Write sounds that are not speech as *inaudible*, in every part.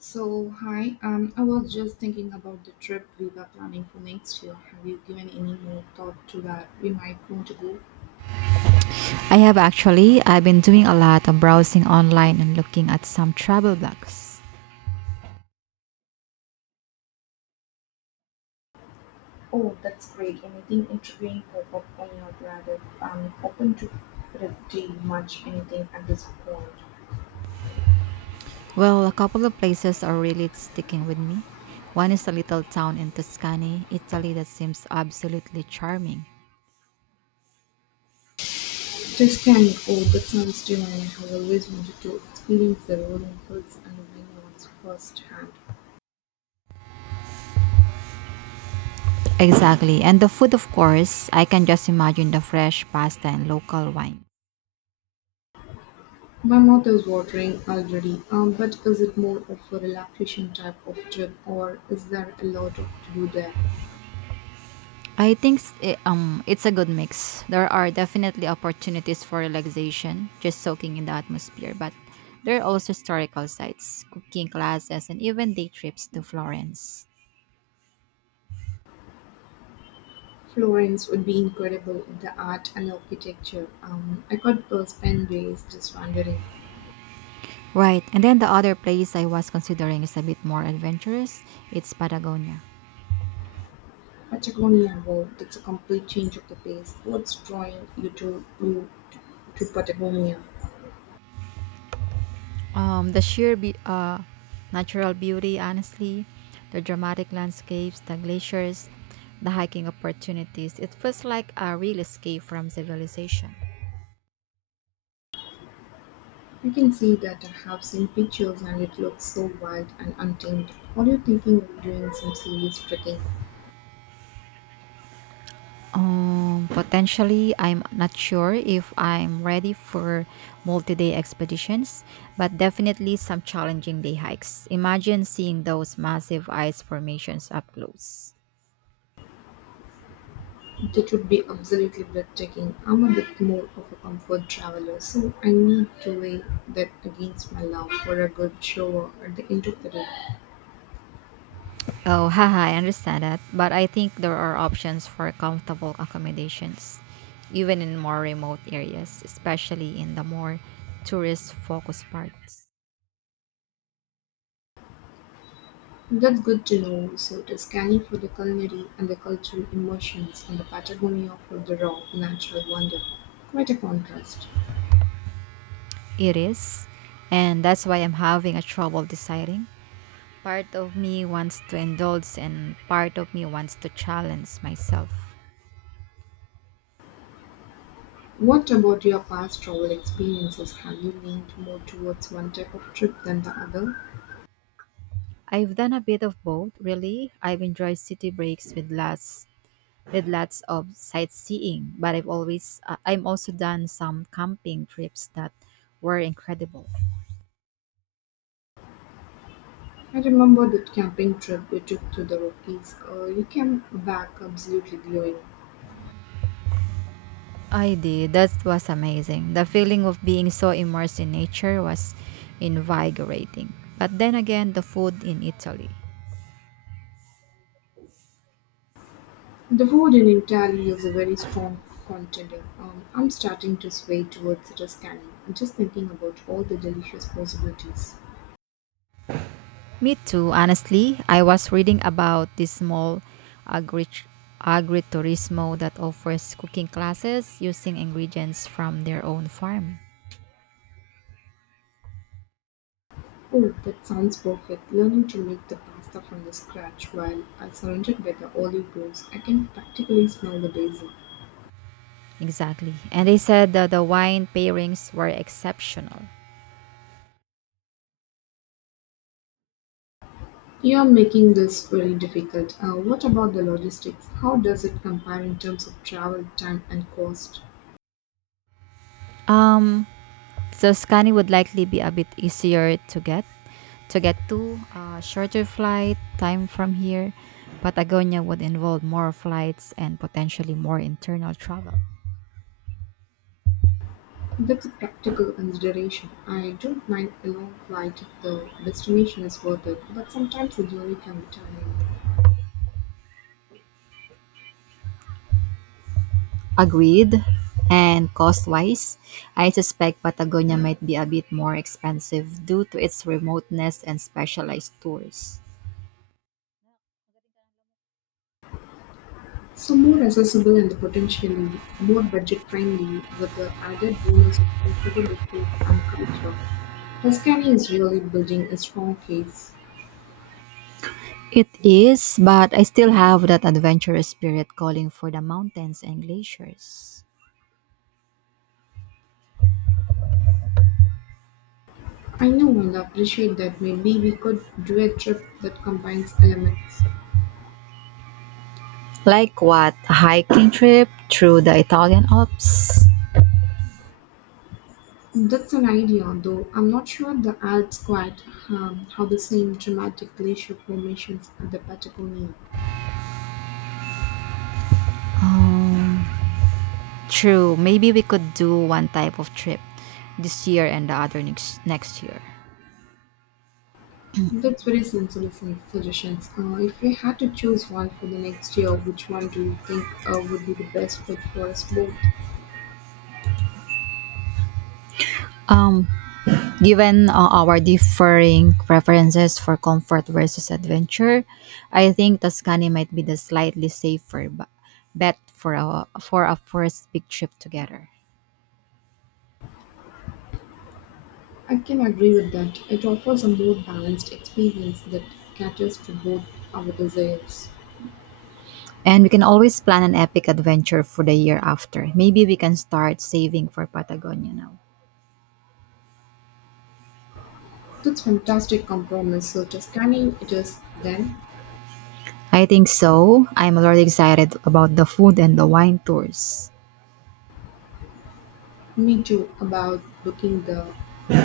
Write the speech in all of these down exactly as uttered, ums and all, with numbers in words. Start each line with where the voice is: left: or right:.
left: So, hi, um, I was just thinking about the trip we were planning for next year. Have you given any more thought to where we might want to go?
right: I have actually. I've been doing a lot of browsing online and looking at some travel blogs.
left: Oh, that's great. Anything intriguing pop up on your radar? I'm open to pretty much anything at this point.
right: Well, a couple of places are really sticking with me. One is a little town in Tuscany, Italy that seems absolutely charming.
left: Tuscany, oh, that sounds divine. I have always wanted to experience the rolling hills and vineyards firsthand.
right: Exactly. And the food, of course, I can just imagine the fresh pasta and local wine.
left: My mouth is watering already, um, but is it more of a relaxation type of trip or is there a lot of to do there?
right: I think s- i- um it's a good mix. There are definitely opportunities for relaxation, just soaking in the atmosphere, but there are also historical sites, cooking classes, and even day trips to Florence.
left: Florence would be incredible in the art and architecture. Um, I could uh, spend days just wandering.
right: Right, and then the other place I was considering is a bit more adventurous. It's Patagonia.
left: Patagonia, wow, that's a complete change of the pace. What's drawing you to you to Patagonia?
right: Um, the sheer be- uh, natural beauty, honestly, the dramatic landscapes, the glaciers, the hiking opportunities. It feels like a real escape from civilization.
left: I can see that I have seen pictures and it looks so wild and untamed. What are you thinking of doing some serious trekking?
right: Um, potentially, I'm not sure if I'm ready for multi-day expeditions, but definitely some challenging day hikes. Imagine seeing those massive ice formations up close.
left: That would be absolutely breathtaking. I'm a bit more of a comfort traveler, so I need to weigh that against my love for a good shower at the end of the day.
right: Oh, *laughs* haha, I understand that, but I think there are options for comfortable accommodations, even in more remote areas, especially in the more tourist-focused parts.
left: That's good to know. So it is scanning for the culinary and the cultural emotions and the Patagonia for the raw, natural wonder. Quite a contrast.
right: It is, and that's why I'm having a trouble deciding. Part of me wants to indulge and part of me wants to challenge myself.
left: What about your past travel experiences? Have you leaned more towards one type of trip than the other?
right: I've done a bit of both, really. I've enjoyed city breaks with lots with lots of sightseeing, but I've always uh, I'm also done some camping trips that were incredible.
left: I remember that camping trip you took to the Rockies. Uh, you came back absolutely glowing.
right: I did. That was amazing. The feeling of being so immersed in nature was invigorating. But then again, the food in Italy.
left: The food in Italy is a very strong contender. Um, I'm starting to sway towards it as scanning. I'm just thinking about all the delicious possibilities.
right: Me too, honestly. I was reading about this small agri- agriturismo that offers cooking classes using ingredients from their own farm.
left: Oh, that sounds perfect. Learning to make the pasta from the scratch while I surrounded by the olive groves, I can practically smell the basil.
right: Exactly. And they said that the wine pairings were exceptional.
left: You are making this very difficult. Uh, what about the logistics? How does it compare in terms of travel time and cost?
right: Um, Tuscany would likely be a bit easier to get to get to uh, shorter flight time from here. Patagonia would involve more flights and potentially more internal travel.
left: That's a practical consideration. I don't mind a long flight if the destination is worth it, but sometimes the journey can be tiring.
right: Agreed. And cost-wise, I suspect Patagonia might be a bit more expensive due to its remoteness and specialized tours.
left: So more accessible and potentially more budget friendly with the added bonus of incredible food and culture. Tuscany is really building a strong case.
right: It is, but I still have that adventurous spirit calling for the mountains and glaciers.
left: I know and appreciate that maybe we could do a trip that combines elements.
right: Like what? A hiking trip through the Italian Alps?
left: That's an idea, though I'm not sure the Alps quite um, have the same dramatic glacier formations as the Patagonia.
right: Um, true. Maybe we could do one type of trip this year and the other next next year.
left: That's very sensible sun- suggestions. Uh, if we had to choose one for the next year, which one do you think uh, would be the best fit for us both?
right: Given uh, our differing preferences for comfort versus adventure, I think Tuscany might be the slightly safer b- bet for a, for a first big trip together.
left: I can agree with that. It offers a more balanced experience that caters to both our desires.
right: And we can always plan an epic adventure for the year after. Maybe we can start saving for Patagonia now.
left: That's fantastic compromise. So just Tuscany it is then.
right: I think so. I'm already excited about the food and the wine tours.
left: Me too about booking the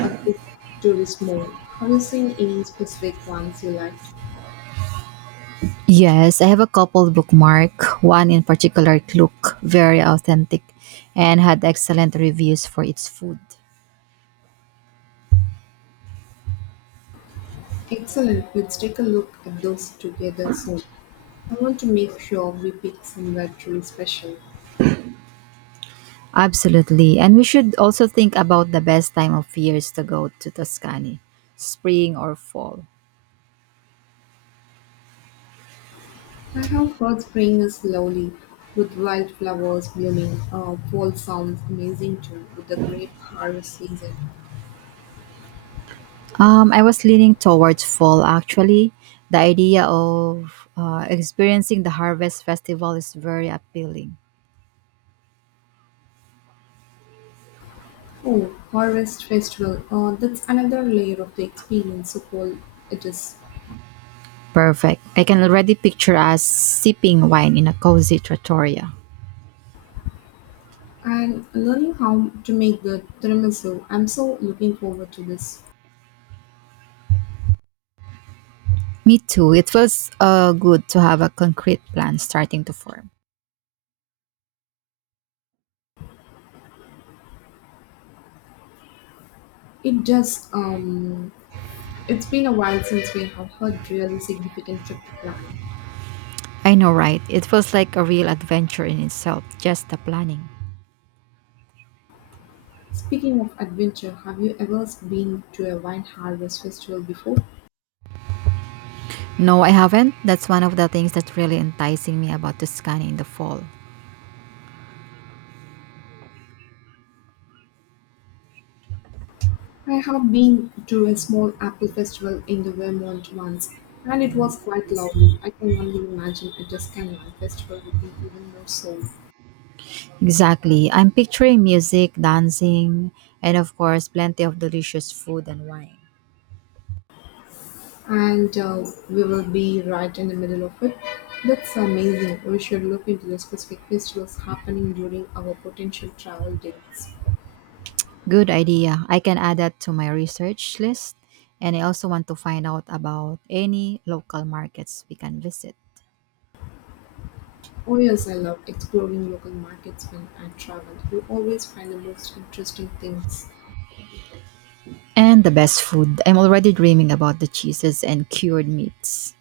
left: a good tourist mode. Have you seen any specific ones you liked?
right: Yes, I have a couple bookmark. One in particular looked very authentic and had excellent reviews for its food.
left: Excellent. Let's take a look at those together soon. I want to make sure we pick somewhere truly special.
right: Absolutely. And we should also think about the best time of years to go to Tuscany, spring or fall.
left: I have heard spring is lovely with wildflowers blooming. Uh, fall sounds amazing too with the great harvest season.
right: Um, I was leaning towards fall actually. The idea of uh, experiencing the harvest festival is very appealing.
left: Oh, Harvest Festival. Uh, that's another layer of the experience, so cool it is.
right: Perfect. I can already picture us sipping wine in a cozy trattoria.
left: And learning how to make the tiramisu. I'm so looking forward to this.
right: Me too. It feels uh, good to have a concrete plan starting to form.
left: It just, um, it's been a while since we have had really significant trip to plan.
right: I know, right? It feels like a real adventure in itself, just the planning.
left: Speaking of adventure, have you ever been to a wine harvest festival before?
right: No, I haven't. That's one of the things that's really enticing me about Tuscany in the fall.
left: I have been to a small apple festival in the Vermont once, and it was quite lovely. I can only imagine a Tuscan wine festival would be even more so.
right: Exactly. I'm picturing music, dancing, and of course, plenty of delicious food and wine.
left: And uh, we will be right in the middle of it. That's amazing. We should look into the specific festivals happening during our potential travel dates.
right: Good idea. I can add that to my research list. And I also want to find out about any local markets we can visit.
left: Oh, yes, I love exploring local markets when I travel. You always find the most interesting things.
right: And the best food. I'm already dreaming about the cheeses and cured meats.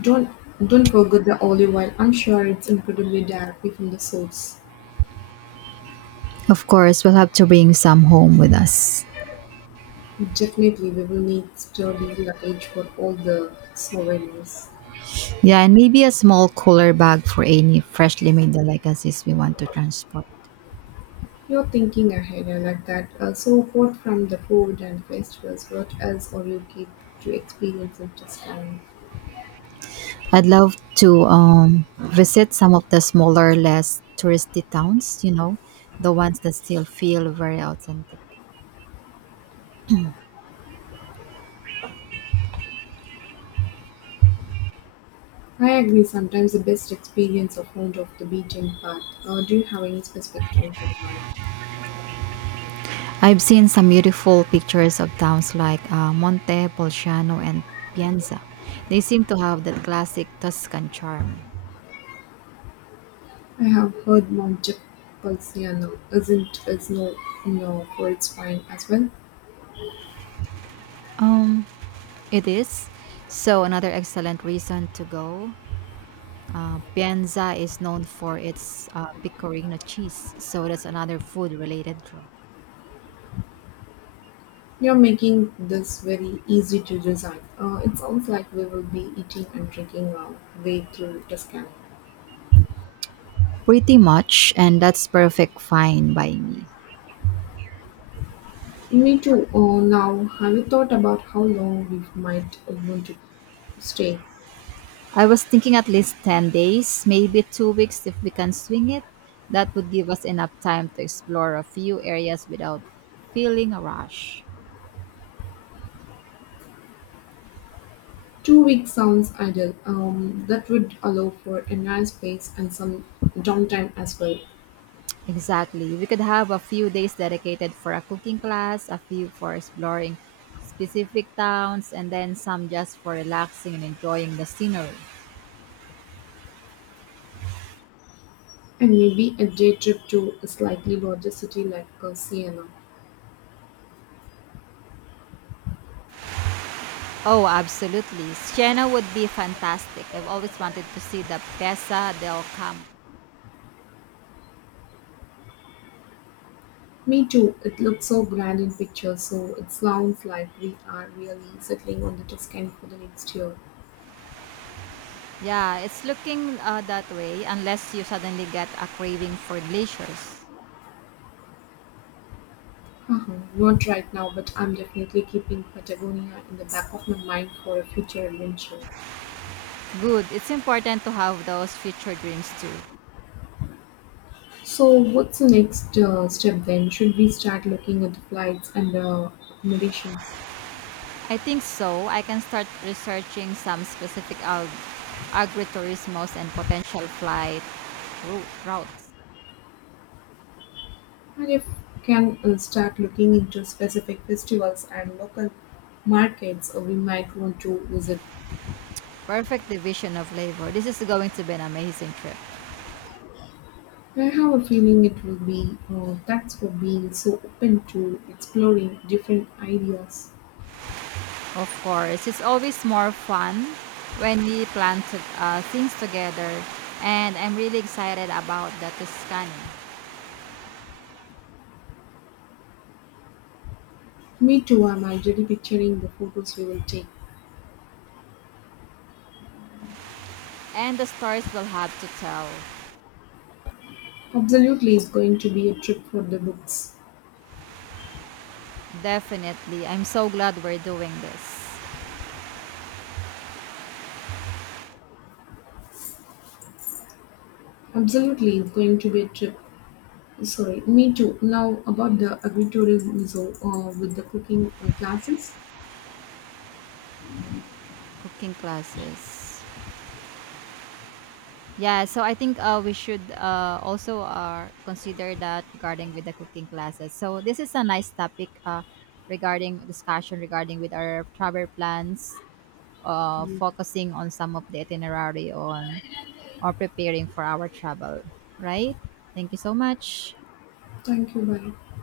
left: Don't don't forget the olive oil. I'm sure it's incredibly directly from the source.
right: Of course, we'll have to bring some home with us.
left: Definitely, we will need sturdy luggage for all the souvenirs.
right: Yeah, and maybe a small cooler bag for any freshly made delicacies we want to transport.
left: You're thinking ahead, I like that. Uh, so, apart from the food and festivals, what else are you get to experience in this town?
right: I'd love to um, visit some of the smaller, less touristy towns, you know, the ones that still feel very authentic.
left: I agree, sometimes the best experience are found off the beaten path. Uh, do you have any specific town to recommend?
right: I've seen some beautiful pictures of towns like uh, Monte, Bolzano, and Pienza. They seem to have that classic Tuscan charm.
left: I have heard Montepulciano isn't is no no for its wine as well.
right: Um, it is. So, another excellent reason to go. Uh, Pienza is known for its uh, pecorino cheese, so that's another food related draw.
left: You're making this very easy to design. Uh, it sounds like we will be eating and drinking our way through Tuscany.
right: Pretty much, and that's perfect fine by me.
left: Me too. Oh, now have you thought about how long we might want to stay?
right: I was thinking at least ten days, maybe two weeks if we can swing it. That would give us enough time to explore a few areas without feeling a rush.
left: Two weeks sounds ideal. Um, that would allow for a nice space and some downtime as well,
right: Exactly. We could have a few days dedicated for a cooking class, a few for exploring specific towns, and then some just for relaxing and enjoying the scenery.
left: and maybe a day trip to a slightly larger city like uh, Siena.
right: Oh, absolutely. Siena would be fantastic. I've always wanted to see the Pesa del Campo.
left: Me too. It looks so grand in pictures, so it sounds like we are really settling on the Tuscany for the next year.
right: Yeah, it's looking uh, that way unless you suddenly get a craving for glaciers.
left: Uh-huh. Not right now, but I'm definitely keeping Patagonia in the back of my mind for a future adventure.
right: Good. It's important to have those future dreams too.
left: So, what's the next uh, step then? Should we start looking at the flights and uh, accommodations?
right: I think so. I can start researching some specific ag- agritourismos and potential flight route- routes.
left: And if can uh, start looking into specific festivals and local markets uh, we might want to visit.
right: Perfect division of labor. This is going to be an amazing trip.
left: I have a feeling it will be uh, thanks for being so open to exploring different ideas.
right: Of course, it's always more fun when we plan to, uh, things together, and I'm really excited about the Tuscany
left: Me too, I'm already picturing the photos we will take.
right: and the stories we'll have to tell.
left: Absolutely, it's going to be a trip for the books.
right: Definitely, I'm so glad we're doing this
left: Absolutely, it's going to be a trip. Sorry, me too. Now about the agritourism so, uh, with the cooking uh, classes.
right: cooking classes. Yeah, so I think uh, we should uh, also uh, consider that regarding with the cooking classes. So this is a nice topic uh, regarding discussion regarding with our travel plans, uh, focusing on some of the itinerary on or preparing for our travel, right? Thank you so much.
left: Thank you. Bye.